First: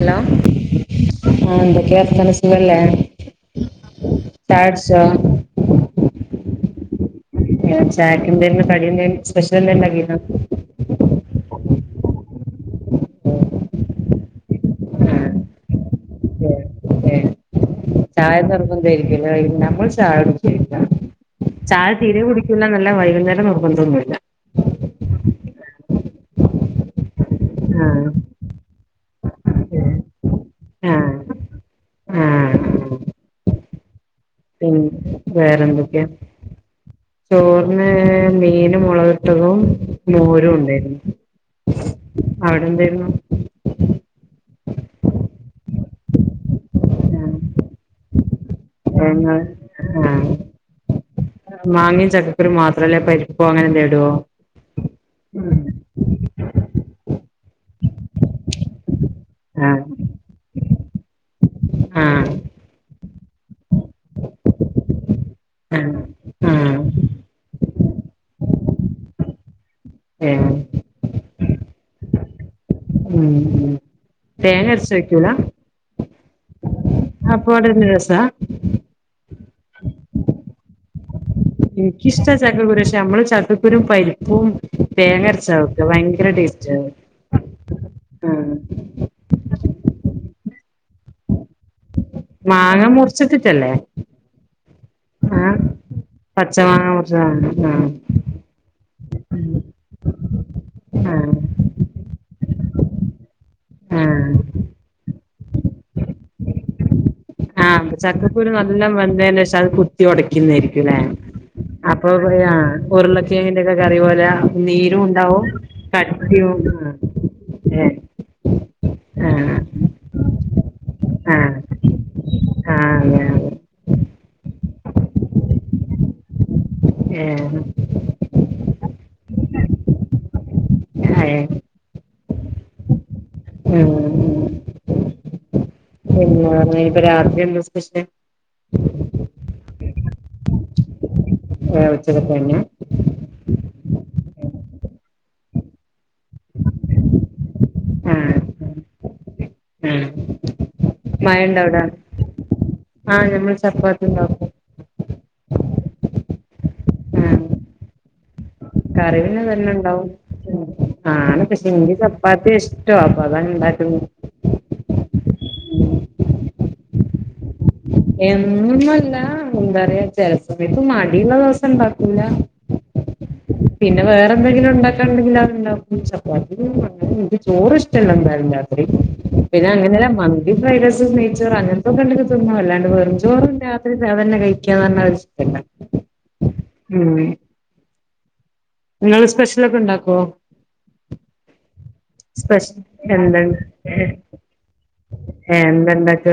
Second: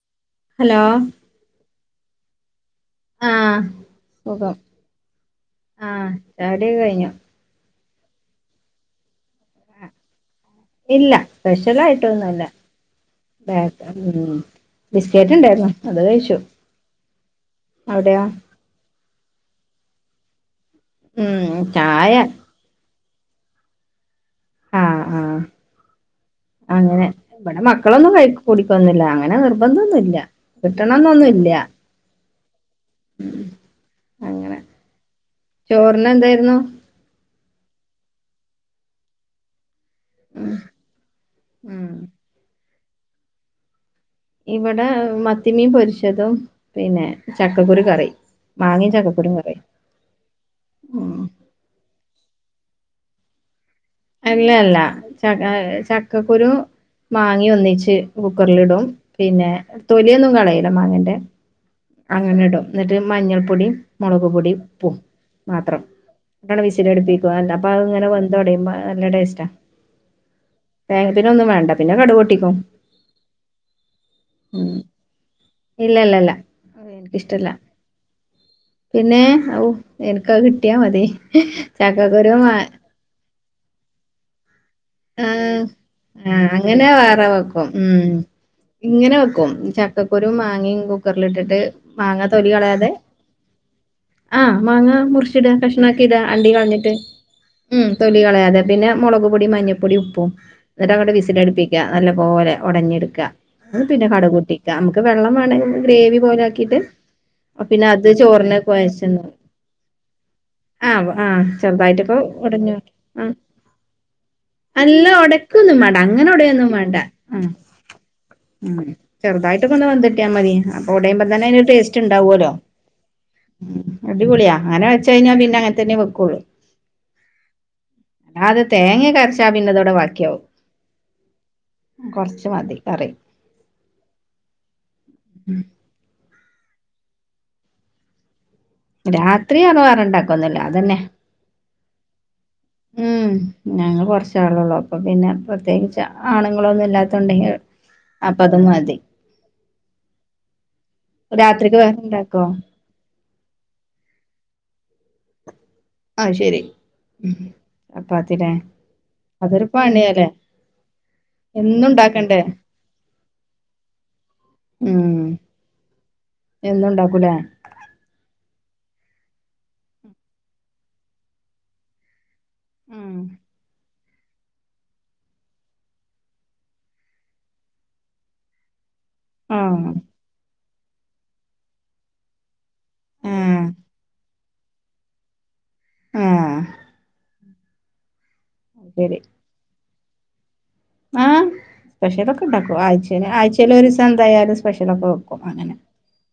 Hello hello ആഹ് എതൊക്കെ വർത്താനം സുഖല്ലേ? ആഹ് സുഖം ചായുടിച്ചോ ആഹ് ചായ കുടിയൊക്കെ കഴിഞ്ഞു ചായക്കെന്തേർന്നു കടിയെന്തേർന്നു സ്പെഷ്യലെന്തേലും ഉണ്ടാക്കീനേ? ഇല്ല സ്പെഷ്യൽ ആയിട്ടൊന്നും ഇല്ല ബേ ഉം ആ ബിസ്കറ്റ് ഉണ്ടായിരുന്നു അത് കഴിച്ചു ഏ അവിടെയോ ചായ നിർബന്ധായിരിക്കുല്ലേ നമ്മള് ചായുട്ക്കലില്ല ചായ തീരേ കുടി ക്കൂലാന്നല്ല വൈകുന്നേം നിർബന്ധൊന്നു ഇല്ല ആഹ് ആഹ് അങ്ങനെ ഇവടെ ആഹ് മക്കളൊന്നും കഴിക്കു കുടിക്കൊന്നു ബല്ല അങ്ങനെ നിർബന്ധൊന്നു നല്ല ആഹ് കിട്ടണംന്നൊന്നു ഇല്ല ആഹ് ഉം പിന്നെ വേറെന്തൊക്കെയാ ചോറിന് എന്തായിരുന്നു ചോറിന് മീന് മൊളക് ഇട്ടതും മോരു ഉം ഉണ്ടായിരുന്നു ഉം അവിടെ എന്തായിരുന്നു ഇവിടെ മത്തിമീൻ പൊരിച്ചതും പിന്നെ ചക്കക്കുരു കറി മാങ്ങയും ഏ ചക്കക്കുരും ഇങ്ങള് കറി ആഹ് ഉം മാങ്ങി ചക്കക്കുരൂം മാത്രടാ പരിപ്പോ അങ്ങനെ എന്തേലും ഇടോ? അല്ലല്ല ച ചക്കക്കുരു മാങ്ങി ഒന്നിച്ച് കുക്കറിലിടും പിന്നെ ആഹ് തൊലിയൊന്നും കളയൂല മാങ്ങന്റെ ആഹ് അങ്ങനടും എന്നിട്ട് മഞ്ഞൾപ്പൊടി മുളക്പൊടി പ്പും മാത്രം ആഹ് ന്നട്ടണ് ആഹ് വിശിലടിപ്പിക്കും അല്ല അപ്പതങ്ങനെ വെന്തൊടയുമ്പ നല്ല ടേസ്റ്റാ ഉം വേ പിന്നൊന്നും വേണ്ട പിന്നെ കടു പൊട്ടിക്കും ഉം ഉം ഉം തേങ്ങ അരച്ച് വെക്കൂല ഇല്ലല്ലല്ല എനക്ക് ഇഷ്ടല്ല [unintelligible] രെസാ പിന്നെ ഔ എനക്കത് കിട്ടിയാ മതി എനിക്കിഷ്ടാ ചക്കക്കുരു മാ പക്ഷെ നമ്മള് ചക്കക്കുരും പരിപ്പും തേങ്ങ അരച്ചാ ആഹ് വെക്ക ഭയങ്കര ആ ടേസ്റ്റാ അങ്ങനെ അത്. വേറെ വെക്കും ഉം ആഹ് ഇങ്ങനെ വെക്കും ചക്കക്കുരും മാങ്ങിയും കുക്കറിലിട്ടിട്ട് മാങ്ങ തൊലി കളയാതെ മാങ്ങ മുറിച്ചിട്ടിട്ടല്ലേ ആഹ് മാങ്ങ മുറിച്ചിടാ ആഹ് കഷ്ണം ആക്കിട്ട് അണ്ടി പച്ചമാങ്ങ കളഞ്ഞിട്ട് മുറിച്ചത് ആഹ് ഉം തൊ- ലികളയാതെ പിന്നെ മൊളക്പ്പൊടി മഞ്ഞ പ്പൊടി ഉപ്പും എന്നിട്ട് അങ്ങട്ട് ആഹ് വിസിലടിപ്പിക്യ നല്ലപോലെ ഒടഞ്ഞെടുക്യ പിന്നെ ആഹ് കടുക് പൊട്ടിക്യ നമുക്ക് വെള്ളം വേണെങ്കി ഗ്രേവി പോലെ ആക്കിയിട്ട് പിന്നെ ആഹ് അത് ചക്കക്കുരു ചോറിന് നല്ലം കൊഴച്ചെന്ന് വെന്തേനേശം അത് കുത്തി ഒടക്കുന്നെ ആയിരിക്കും ല്ലെ ആഹ് ആഹ് അപ്പൊ ചെറുതായിട്ടൊക്കെ ഒടഞ്ഞു [unintelligible] ആഹ് ഉരുളക്കെഴങ്ങിന്റെക്കെ കറി പോലെ നീരും അല്ല ഉണ്ടാവും ഒടക്കൊന്നും വേണ്ട കട്ടിയും അങ്ങനൊടയൊന്നും വേണ്ട ആഹ് ഏ ഉം ആ ചെറുതായിട്ട് കൊണ്ട് വന്നിട്ടാ മതി അപ്പൊ ആ ഒടയുമ്പോതന്നെ അയിന് ഒര് ടെസ് റ്റ് ഇണ്ടാവുല്ലോ ആ അതെ അതെ മ് അടിപൊളിയാ അങ്ങനെ വെച്ച് കയിഞ്ഞാ പിന്നെ അങ്ങനതന്നെ വെക്കോള്ളൂ [unintelligible] അത് തേങ്ങെക്കെ അര ച്ചാ പിന്നതവടെ ബാക്കിയാവും ഏ കൊറച്ച് മതി കറി ഉം ഉം. പിന്നെ ഇനിയിപ്പം രാത്രിയെന്താ സ്പെഷ്യല് രാത്രി വേറെ ഒണ്ടാക്കൊന്നുല്ല അതന്നെ ഏ, ഉച്ചക്കത്തെ തന്നെ ഉം ഞങ്ങള് കൊറച്ചാളൊള്ളൂ അപ്പം പിന്നെ പ്രത്യേകിച്ച് ആണുങ്ങളൊന്നും ഇല്ലാത്തൊണ്ടെ അപ്പ അത് മതി ഉം മഴയിണ്ടേ രാത്രിക്ക് അവിടെ വേറെ ഉണ്ടാക്കോ ആഹ് ഞമ്മള് ചപ്പാത്തി ഒണ്ടാക്കും ആ ശരി മ് ആ ചപ്പാത്തില്ലേ കറി പിന്നെ അതൊരു തന്നെ ഇണ്ടാവും പണിയാല്ലേ ആണ് പക്ഷെ എന്നും എനിക്ക് ഉണ്ടാക്കണ്ടേ ചപ്പാത്തി ഇഷ് ടാ അപ്പം അതാ ഞാൻ ഇണ്ടാക്കുന്നേ ഉം എന്നും ഇണ്ടാക്കൂലെ എന്ന് എന്നൂല്ല എന്താ പറയാ ചെലസമയത്ത് മടിയുള്ള ദിവസം ഇണ്ടാക്കൂല്ല ആഹ് പിന്നെ വേറെ എന്തെങ്കിലും ഉണ്ടാക്കാൻ ഉണ്ടെങ്കില് അത് ഉണ്ടാക്കും ചപ്പാത്തി എനിക്ക് ചോറ് ഇഷ്ടല്ല എന്തായാലും രാത്രി പിന്നെ ആഹ് അങ്ങനല്ല മന്തി, ഫ്രൈറൈസ്, നെയ്യ്ച്ചോറ് അങ്ങനത്തൊക്കെ ഇണ്ടെങ്കി തിന്നും അല്ലാ വെറും ചോറും ആഹ് രാത്രി അതന്നെ കഴിക്കാന്ന് പറഞ്ഞാ ഒര് സുഖമില്ല ആഹ് ഉം അത് ശരി നിങ്ങള് സ്പെഷ്യലൊക്കെ ഒണ്ടാക്കോ ആഹ് സ്പെഷ്യലൊക്കെ സ്പെഷ്യൽ ഇണ്ടാക്കും ആഴ്ചേല് എന്ത ആഴ്ചേല് ഒര്സം എന്തായാലും സ്പെഷ്യലൊക്കെ വെക്കും അങ്ങനെ വെണ്ടക്ക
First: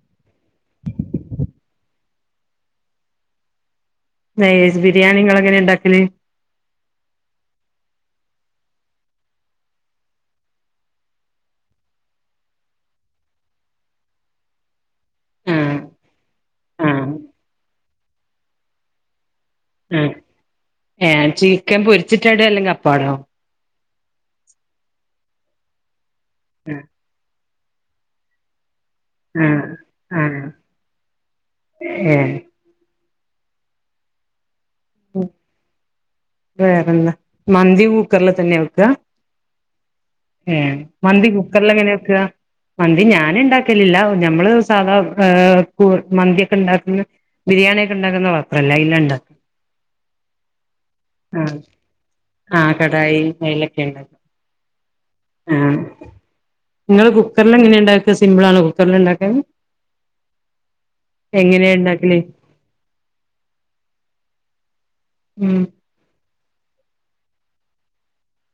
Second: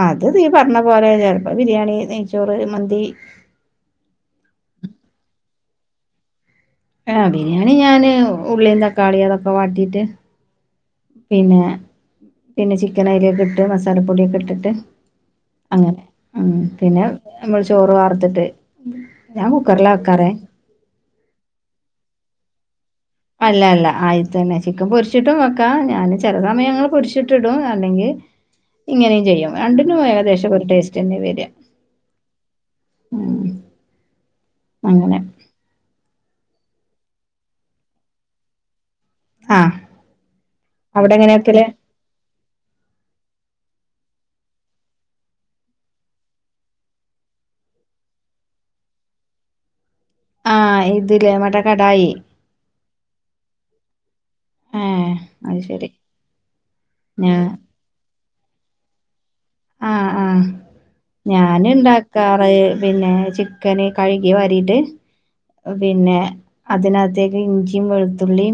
അത് നീ പറഞ്ഞ പോലെ ചെലപ്പം ബിരിയാണി, നെയ്യ്ച്ചോറ്, മന്തി നൈസ് ബിരിയാണി നിങ്ങള് എങ്ങനെയാ ഇണ്ടാക്കല് ആഹ് ബിരിയാണി ഞാന് ഉള്ളയും തക്കാളിയും അതൊക്കെ വാട്ടിട്ട് പിന്നെ പിന്നെ ചിക്കൻ അയിലേക്കിട്ട് മസാലപ്പൊടിയൊക്കെ ഇട്ടിട്ട് ആഹ് അങ്ങനെ ഉം പിന്നെ ആഹ് ഞമ്മള് ചോറ് വാർത്തിട്ട് ഞാൻ കു ക്കറിലാ ആഹ് വെക്കാറേ ഏഹ് ചിക്കൻ പൊരിച്ചിട്ടാട അല്ലെങ്കിൽ അപ്പാടോ അല്ല അല്ല ആയിത്ത തന്നെ ചിക്കൻ പൊരിച്ചിട്ടും വെക്കാ ഞാൻ ചില ആ സമയങ്ങൾ പൊരി ചിറ്റടും അല്ലെങ്കിൽ ഇങ്ങനെയും ചെയ്യും ആഹ് രണ്ടിനും ആഹ് ഏകദേശം ഒരു ടേസ്റ്റ് തന്നെ വരിക ഏഹ് ഉം അങ്ങനെ വേറെന്താ മന്തി കുക്കറിൽ തന്നെ വെക്ക ആഹ് ഏഹ് അവിടെ മന്തി എങ്ങനെ വെക്കല് കുക്കറിലെങ്ങനെ വെക്ക? മന്തി ഞാന്ണ്ടാക്കലില്ല ഞമ്മള് സാധാ വെ ഇഹ്‌ മന്തിയൊക്കെണ്ടാക്കുന്ന ബിരിയാണി ഒക്കെണ്ടാക്കുന്ന പാത്രല്ലേ അയ്‌ലണ്ടാക്കല്. ആഹ് ഇതില്ലേ മറ്റേ ആഹ് കടായി ആഹ് കടായി അയ്ലൊക്കെണ്. ഏഹ് അത് ആഹ് ശരി ങ്ങള് ഞാ കുക്കറല് എങ്ങനെയുണ്ട സിംപിലാണോ കുക്കറിൽണ്ടാക്കാന് ആഹ് ആഹ് ഇണ്ടാക്കല് ഞാനുണ്ടാക്കാറ് പിന്നെ ചിക്കന് കഴുകി വാരിട്ട് ഉം പിന്നെ അതിനകത്തേക്ക് ഇഞ്ചി വെളുത്തുള്ളി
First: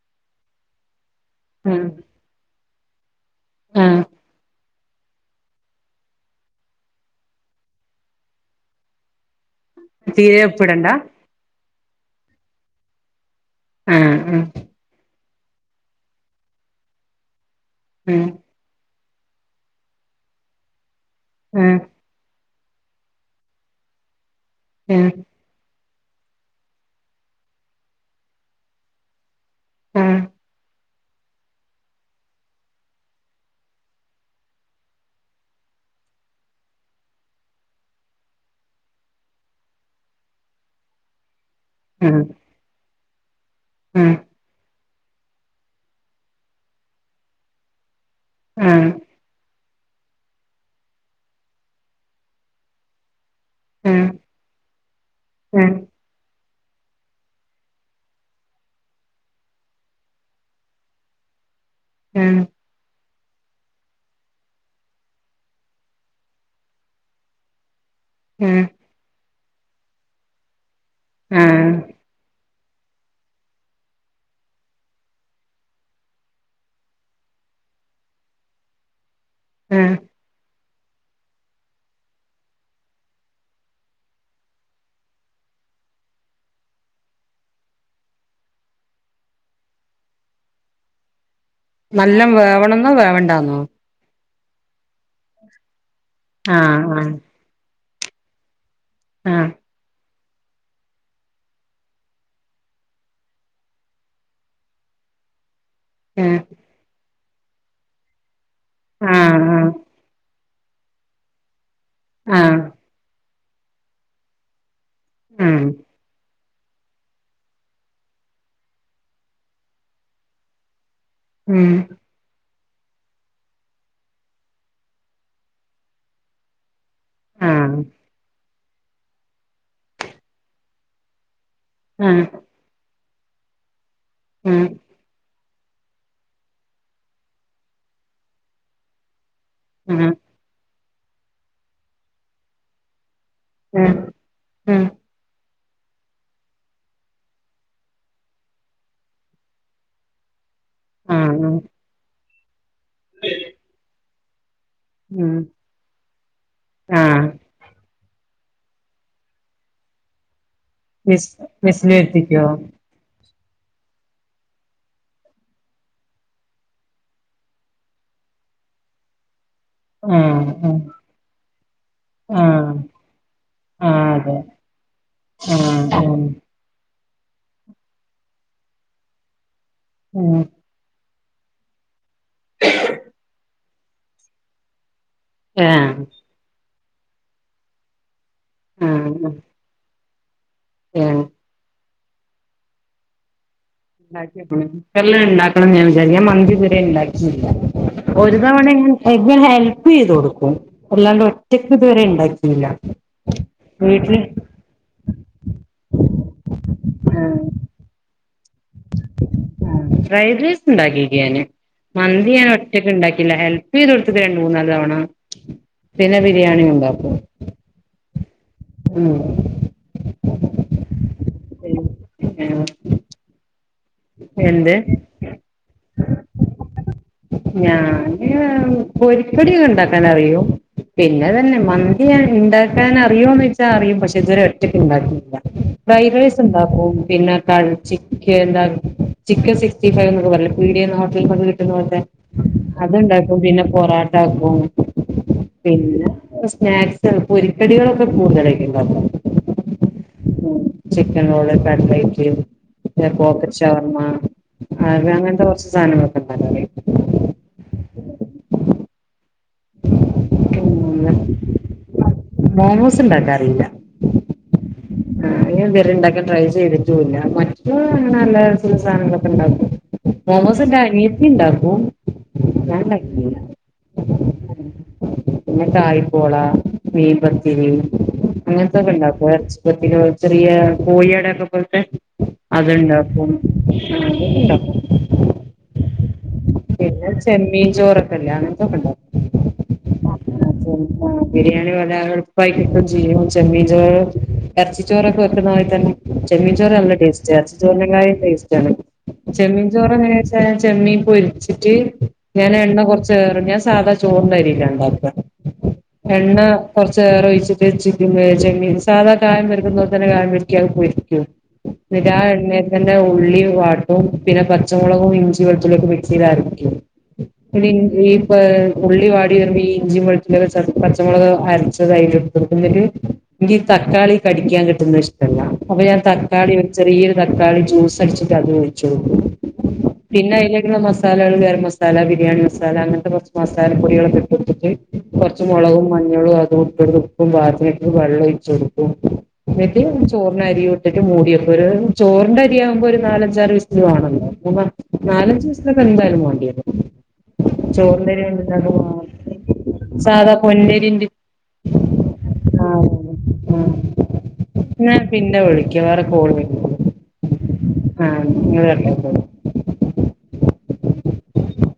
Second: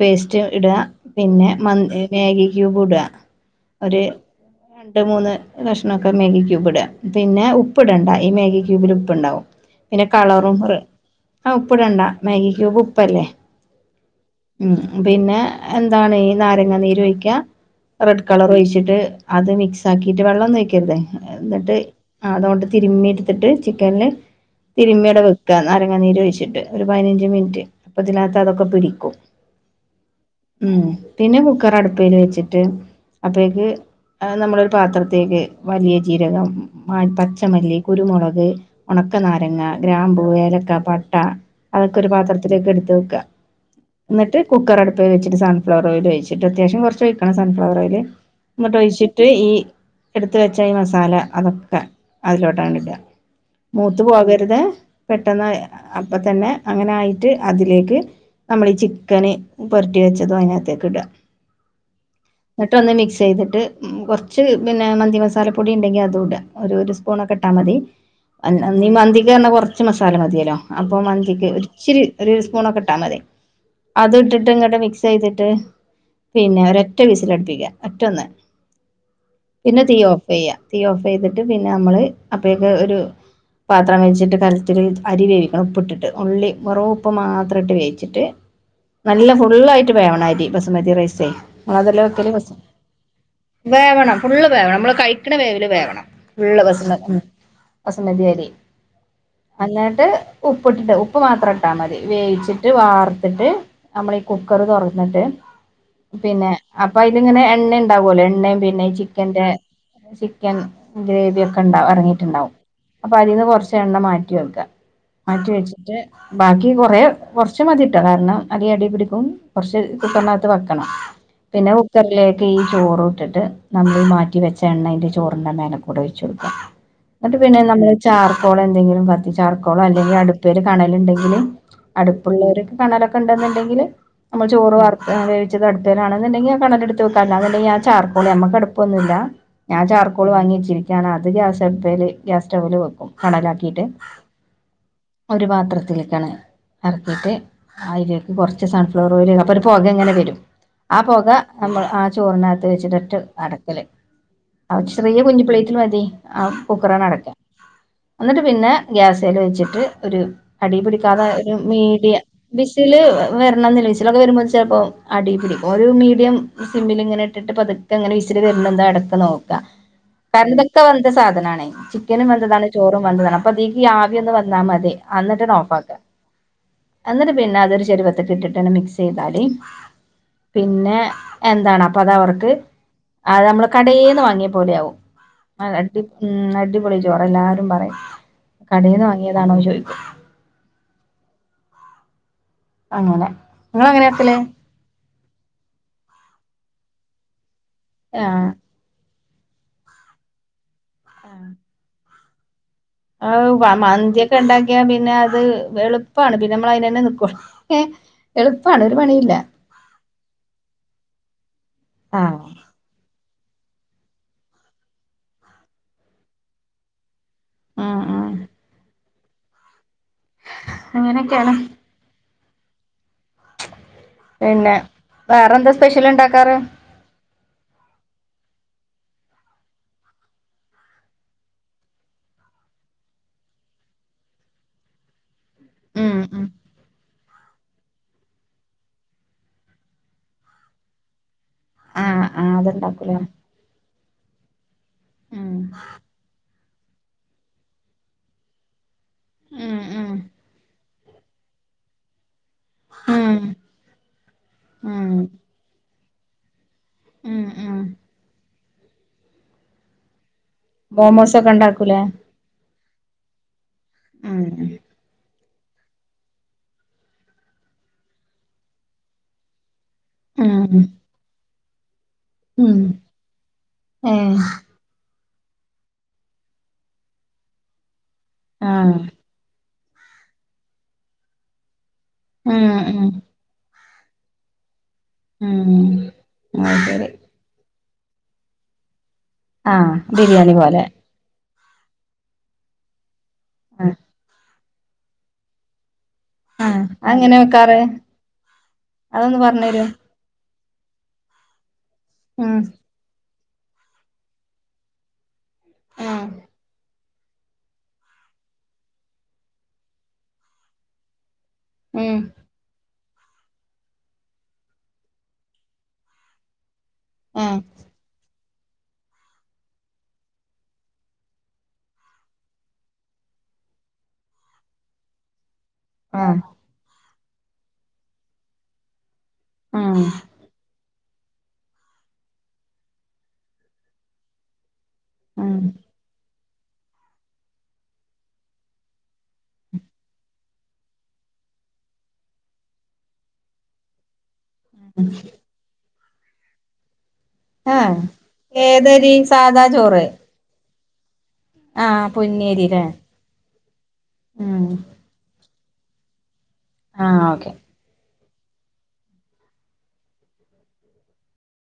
പേസ്റ്റ് ഇട പിന്നെ മൻ ആഹ് മേഗി ക്യൂബുട ആഹ് ഒര് രണ്ട് മൂന്ന് കഷ്ണംക്കെ മേഗി ക്യൂബ്ട പിന്നെ ഉപ്പ് ഇടണ്ട ഈ മേഗി ക്യൂബിൽ ഉപ്പുണ്ടാവും പിന്നെ തീരെ കളറും ഉപ്പിടണ്ട ആഹ് ഉപ്പിടണ്ടാ മാഗി ക്യൂബ് ഉപ്പല്ലേ ആഹ് ആഹ് ഉം പിന്നെ എന്താണ് ഈ നാരങ്ങ നീര് ഒഴിക്ക റെഡ് കളർ ഒഴിച്ചിട്ട് അത് മിക്സ് ആക്കിട്ട് വെള്ളൊന്നും ഒഴിക്കരുത് എന്നിട്ട് ആഹ് അതൊണ്ട് തിരുമ്മി എടുത്തിട്ട് ചിക്കനില് ആഹ് തിരുമ്മിയവടെ വെ നാരങ്ങ നീര് ഒഴിച്ചിട്ട് ഒരു പതിനഞ്ച് മിനിറ്റ് അപ്പൊ ഇതിനകത്ത് അതൊക്കെ പിടിക്കും. ആഹ് ഉം പിന്നെ കുക്കറ് അടുപ്പേല് വെച്ചിട്ട് അപ്പോഴേക്കും നമ്മള് പാത്രത്തേക്ക് വലിയ ജീരകം പച്ചമല്ലി കുരുമുളക് ഉണക്കനാരങ്ങ ഗ്രാമ്പു ഏലക്ക പട്ട അതൊക്കെ ഒരു ആഹ് ആഹ് പാത്രത്തിലേക്ക് എടുത്ത് വയ്ക്ക ആഹ് എന്നിട്ട് കുക്കറ് അടുത്ത് വെച്ചിട്ട് സൺഫ്ലവർഓയിൽ ഒഴിച്ചിട്ട് അത്യാവ്യശ്യം കുറച്ച്ഴിക്കണം സൺഫ്ലവർഓയില് എന്നിട്ട് ആഹ് ഒഴിച്ചി ട്ട് ഈ എടുത്ത് വെച്ച മസാല അതൊകെ അതിലോട്ടങ്ങട്ട് ഇടാ ഉം മൂത്തു പോകരുത് പെട്ടെന്ന് ഉം അപ്പ തന്നെ അങ്ങനെയായിട്ട് അതിലേക്ക് നമ്മള് ചിക്കന് പൊരട്ടി വെച്ചതും അതിനകത്തേക്ക് ഇട ആഹ് ഇന്നിട്ട് ഒന്ന് മിക്സ് ചെയ്തിട്ട് കൊ കൊറ്ച്ച് പിന്നെ മന്തി മസാലപ്പൊടി ഇണ്ടെങ്കി അതുടാ ഒര് സ്പൂണൊക്കെ ഇട്ടാമതി ഉം അല്ലെങ്കി മന്തി ന്തിറങ്ങാ കുറച്ച് മസാല മതിയല്ലോ അപ്പൊ മന്തിക്ക് ആഹ് ഒരി ഇച്ചിരി ഒരു സ്പൂണൊക്കെ ഇട്ടാ മതി. അത് ഇട്ടിട്ട് ഇങട്ട് മിക്സ്യ്തിട്ട് പിന്നെ ഒരൊറ്റ വിസിൽടുപ്പിക്ക ഒറ്റ ഒന്ന് പിന്നെ ആഹ് തീ ഓഫ് ചെയ്യാ തീ ഓഫ് ചെയ്തിട്ട് പിന്നെ നമ്മള് അപ്പഴൊക്കും ഒരു പാത്രം വെച്ചിട്ട് കലത്തിൽ അരി വേവിക്കണം ഉപ്പ് ഇട്ടിട്ട് ഉള്ളി വെറും ഉപ്പ് മാത്രം ഇട്ട് വേവിച്ചിട്ട്. നല്ല ഫുള്ള് ആയിട്ട് വേവണരി ബസുമതി റൈസ്. നല്ലം വേവണംന്നോ വേവണ്ടാന്നോ? വേവണം ഫുള്ള് വേവണം നമ്മള് കഴിക്കണ വേവൽ വേവണം ഫുള്ള് ആഹ് ബസ്മ ആഹ് ഉം ബസുമതിയരി. ആഹ് എന്നിട്ട് ഉപ്പ് ഇട്ടിട്ട് ഉപ്പ് മാത്രം ഇട്ടാൽ മതി വേവിച്ചിട്ട് വാർത്തിട്ട് നമ്മള് ഈ കുക്കറ് തൊറന്നിട്ട് ഏഹ് പിന്നെ അപ്പൊ അയിങ്ങനെ എണ്ണ ഉണ്ടാവുല്ലോ എണ്ണയും പിന്നെ ഈ ചിക്കന്റെ ആഹ് ചിക്കൻ ഗ്രേവിയൊക്കെണ്ടാവും എറങ്ങിയിട്ടുണ്ടാവും ആഹ് അപ്പൊ അതിൽന്ന് കുറച്ച എണ്ണ മാറ്റി വെക്ക മാറ്റി ആഹ് വെച്ചിട്ട് ബാക്കി കൊറെ കുറച് മതിട്ടാ കാരണം അരി അടീ പിടിക്കും. കൊറച്ച് കുക്കറികത്ത് വെക്കണം ഉം പിന്നെ ഉം കുക്കറിലേക്ക് ഈ ചോറൂട്ടിട്ട്. ട്ട് നമ്മൾ മാറ്റി വെച്ച എണ്ണ അയ്ന്റെ ചോറിന്റെ മേലെകൂടെ ഒഴിച്ച് കൊടുക്കാം എന്നിട്ട് പിന്നെ ആഹ് നമ്മള് ചാർക്കോളന്തെങ്കിലും കത്തി ചാർക്കോളോ എന്തെങ്കിലും അടുപ്പില് കണലുണ്ടെങ്കില് ആഹ് അടുപ്പുള്ളോർക്ക് കണലൊക്കെണ്ട് ന്നുണ്ടെങ്കില് നമ്മള് ഉം ചോറ് വാർത്ത ടുപ്പലാണെന്നുണ്ടെങ്ക കണല്ടുത്ത് വെക്കാ അല്ലാന്ന്ണ്ടെങ്കി ഞമ്മക്ക് അണ്ടെ ഞ ചാർക്കോള നമ്മുക്ക് അടുപ്പൊന്നില്ല ഞാൻ ഉം ചാർക്കോള് വാങ്ങിെവെച്ചിനു അത് ഗ്യാസ്അടുപ്പേല് ഗ്യാസ് സ്റ്റവില് വെക്കും കണലാക്കി ന്ന്ട്ട് ഉം ഉം ഒരു പാത്രത്തിലിട്ട് എറക്കിട്ട് അയിലേക്ക് കൊറച്ച് സൺഫ്ലവർ ഓയിൽ അപ്പൊരു പൊക ഇങ്ങനെ വരും ആഹ് പൊക അമ്മള് ആഹ് ചോറിനകത്ത് വെച്ചിട്ട് ട്ട് അടക്കല് അഹ് ചെറിയ ഉം കുഞ്ഞു പ്ലേറ്റില് മതി ആഹ് കുക്കറാൻ ആഹ് അടക്ക എന്നിട്ട് പിന്നെ ഗ്യാസേല് വെച്ചിട്ട് ഒരു അടി പിടിക്കാതെ വിസ് ഒരു വിസില് മീഡിയ കേൾപ്പിക്കോ വിസ് ല് വെരണന്നില്ല വിസിലൊക്കെ വരുമ്പൊ ചെലപ്പൊ അടീപ്പിടി ഒരു മീഡിയം സിമ്മിൽ ഇങ്ങനെ ഇട്ടിട്ട് പതു ഇത് അങ്ങനെ വിസില് വെരണെന്താ എടക്ക് നോക്കാ കാരണം ആഹ് ഇതൊക്കെ വെന്ത സാധനാണേ ചിക്കനും ആഹ് വെന്ത താണ് ആഹ് ചോറും വെന്തതാണ് അപ്പൊ ഇതീക്ക് ആഹ് ആവി ഒന്ന് അതെ വന്നാ മതി അന്നിട്ട് ഇത് ഓഫ് ആക്കാ ആഹ് ആഹ് അന്നിട്ട് പിന്നെ അതൊരു ചെരുവത്തൊക്കെ ഇട്ടിട്ട് ഒന്ന് മിക്സെയ്താല് ഉം പിന്നെ എന്താണ് അപ്പം അത് അവർക്ക് അത് നമ്മള് കടേന്ന് വാങ്ങിയപോലെ ആവും അതെ അടി ഉം അടിപൊളി ചോറ് എല്ലാരും പറയും കടേന്ന് വാങ്ങിയതാണോ ചോയിക്കും ഏഹ് അങ്ങനെ നിങ്ങള് അങ്ങനെ ആക്കല് ണ്ടാക്കിയോക്കണം കുക്കറിൽ ഇ ണ്ടാക്കണന്ന് ഞാൻ വിചാരിക്കും ഞാൻ മന്തി ഇതുവരെ ഇണ്ടാക്കിയില്ല ഒരു ആഹ് തവണെ [unintelligible] ഹെൽപ്പെയ്ത് കൊടുക്കും അല്ലാണ്ട് ഒറ്റക്ക് ഇതുവരെ ഇണ്ടാക്കിയില്ല ഔ വ മന്തിയൊക്കെ ഇണ്ടാക്കിയാ പിന്നെ അത് എളുപ്പാണ് പിന്നെ നമ്മള് അയിനെന്നെ നിക്കുള്ളു ആഹ് എളുപ്പാണ് ആഹ് ഫ്രൈഡ് റൈസ് ഇണ്ടാക്കിക്കേന് ആഹ് മന്തിയാണ് ഒറ്റക്ക് ഇണ്ടാക്കില്ല ഹെല്പ് ചെയ്ത് കൊടുത്ത്ക്ക്‌ രണ്ടു മൂന്നാല് തവണ പിന്നെ ബിരിയാണി ഇണ്ടാക്കും ആഹ് ആഹ് ഉം അങ്ങനെയൊക്കെയാണ് [unintelligible] പിന്നെ എന്ത് വേറെ എന്താ സ്പെഷ്യൽ ഇണ്ടാക്കാറ് ഞാന് പൊരി കടി യൊക്കെ ഉണ്ടാക്കാൻ അറിയും പിന്നെ ഇത് തന്നെ മന്തി ഞാൻ ഇ ണ്ടാക്കാൻ അറിയോന്നോയിച്ചാൽ അറിയും പക്ഷെ ഇതുവരെ ഒറ്റക്ക് ഇണ്ടാക്കില്ല ഫ്രൈഡ് ഉം ഉം റൈസ്ണ്ടാക്കും പിന്നെ കൾ ചിക്കൻ ണ്ടാ ചിക്കൻ സിക്സ് റ്റി ഫൈവ് ന്നൊക്കെ പറയില്ല പീടിയേന്നും ഹോട്ടൽ അതുപോലത്തെ ആഹ് ആഹ് അതുണ്ടാക്കൂലേ അത്ണ്ടാക്കും പിന്നെ പൊറാട്ട ആക്കും ഉം പിന്നെ സ്നാക്സ് പൊരിക്കടികളൊക്കെ കൂടുതലായിട്ട് ഉണ്ടാക്കും ഉം ഉം ചിക്കൻ റോള്, കട്ട്ലൈറ്റ്, പിന്നെ ഉം പോക്കറ്റ് ഷവർമ്മ അത് ഉം അങ്ങനത്തെ കൊറച്ച് സാനങ്ങളൊക്കെ ഇണ്ടാക്കാനറിയും ഉം ഉം [inaudible] മോമോസ് ഒക്കെ ഉണ്ടാക്കൂലേ മോമോസ് ഇണ്ടാക്കാനറിയില്ല ആഹ് ആഹ് അങ്ങനെ ഇതുവരെ ഇണ്ടാക്കാൻ ട്രൈ ചെയ്തിട്ടൂ ഇല്ല മറ്റൂ അങ്ങനെ അല്ലറ ചില്ലറ സാനങ്ങളൊക്കെ ഇണ്ടാക്കും മോമോസ് ഉം എന്റെ അനിയത്തി ഇണ്ടാക്കും ഞാൻ ഉം ഇണ്ടാക്കുല ഏഹ് പിന്നെ കായ്പൂള മീൻപത്തിരി അങ്ങനത്തൊക്കെ ആഹ് ഉണ്ടാക്കും എറച്ചി [unintelligible] ചെറിയ കോഴിയടക്കെ പോല്ത്തെ ഉം ഉം അത്ണ്ടാക്കും. [unintelligible] ഇണ്ടാക്കും ഉം അത് ശരി പിന്നെ ചെമ്മീൻ ചോറൊക്കെല്ലേ അങ്ങൻത്തൊക്കെണ്ടാക്കും. ആഹ് ബിരിയാണി പോലെ ബിരിയാണി പോലെ അതെള്പ്പായി കിട്ടും ചെയ്യും ചെമ്മീൻ ആഹ് ചോറ് എർച്ചിച്ചോറൊക്കെ വെക്കണാരി തന്നെ ചെമ്മീൻ ചോറ് ആഹ് നല്ല ടേസ്റ്റാ അതെങ്ങനെ എർച്ചീ വെക്കാറ് ചോറിനേക്കാളിം ക ടേസ്റ്റാണ്. അതൊന്ന് ചെമ്മീൻ പറഞ്ഞു തരോ ചോറെങ്ങനെ [unintelligible] ചെമ്മീൻ പൊരിച്ച്ട്ട് ഞാൻ ഉം എണ്ണ കൊർച്ചേറും ഞാൻ സാധാ ച് ചോറ്ൻ്റരീലാ ണ്ടക്ക ഉം എണ്ണ കൊ ർച്ചേറൊഴ്ച്ചിട്ട് ചിക്കൻ ഏഹ് ചെങ്ങീൻ സാധാ കായം വരക്കുന്ന പോൽ തന്നെ കായം വെര്റ്റി അത് പൊരിക്കും. ന്നട്ടാ ഉം എണ്ണ തന്നെ ഉള്ളിം വാട്ടും പിന്നെ പച്ചമുളകും ഇഞ്ചിം വെളുത്തുള്ള്യക്കെ മിക്സിയിലരക്കും. ഏഹ് ഇന്ന ടിൻ ഈ പാ ഉള്ളി വാടി വെരുമ്പോ ഈ ഇഞ്ചിം വെളുത്തുള്ള്യക്കെ ചത പച്ചമുളക് അര്ച്ചതായ്ല്ട്ട്ട്ട് ന്നട്ട് ഇൻക്കീ തക്കാളി കടിക്കാൻ കിട്ടുന്നഷ് ട്ടല്ല അപ്പ ഞാൻ ആഹ് തക്കാളി ഒര് ചെറീയൊരു തക്കാളി ജ്യൂസടിച്ചിട്ട് അതു ഒഴിച്ചൊടുക്കും. ഉം പിന്നെ അയ്ല്ട്ണ മസാലകൾ ഗരം മസാല, ബിരിയാണി മസാല അങ്ങൻത്തെ കൊ മസാലപ്പൊടികളൊക്കെ [unintelligible] കൊർച്ച് ഉം മുളകും മഞ്ഞളും [unintelligible] ഇപ്പം ബാത്രക്ക് വെള്ളൊഴ്ചൊട്ക്കും. ന്നട്ട് ചോറിനരിട്ടിട്ട് മൂടിയക്ക ഒര് ചോറിന്റെരിയാവുമ്പോ ഒര് നാലഞ്ചാറ് വിസ്‌ല് വാണല്ലോ. [unintelligible] നാലഞ്ച് വിസിലൊക്കെ എന്തായാലും മാണ്ട്യെരും. എഹ ഏതരി സാധാ ചോറ്. അതാ പൊന്നരിൻ്റിം ആഹ് പൊന്നരില്ലേ ആഹ് ഉം എന്നാ പിന്നെ വിളിക്ക വേറെ കോള് വെര്ന്ന്ണ്ട്. ആഹ് ഓക്കെ ആഹ് ഇഞ് വെര്ല്ലാ കോള്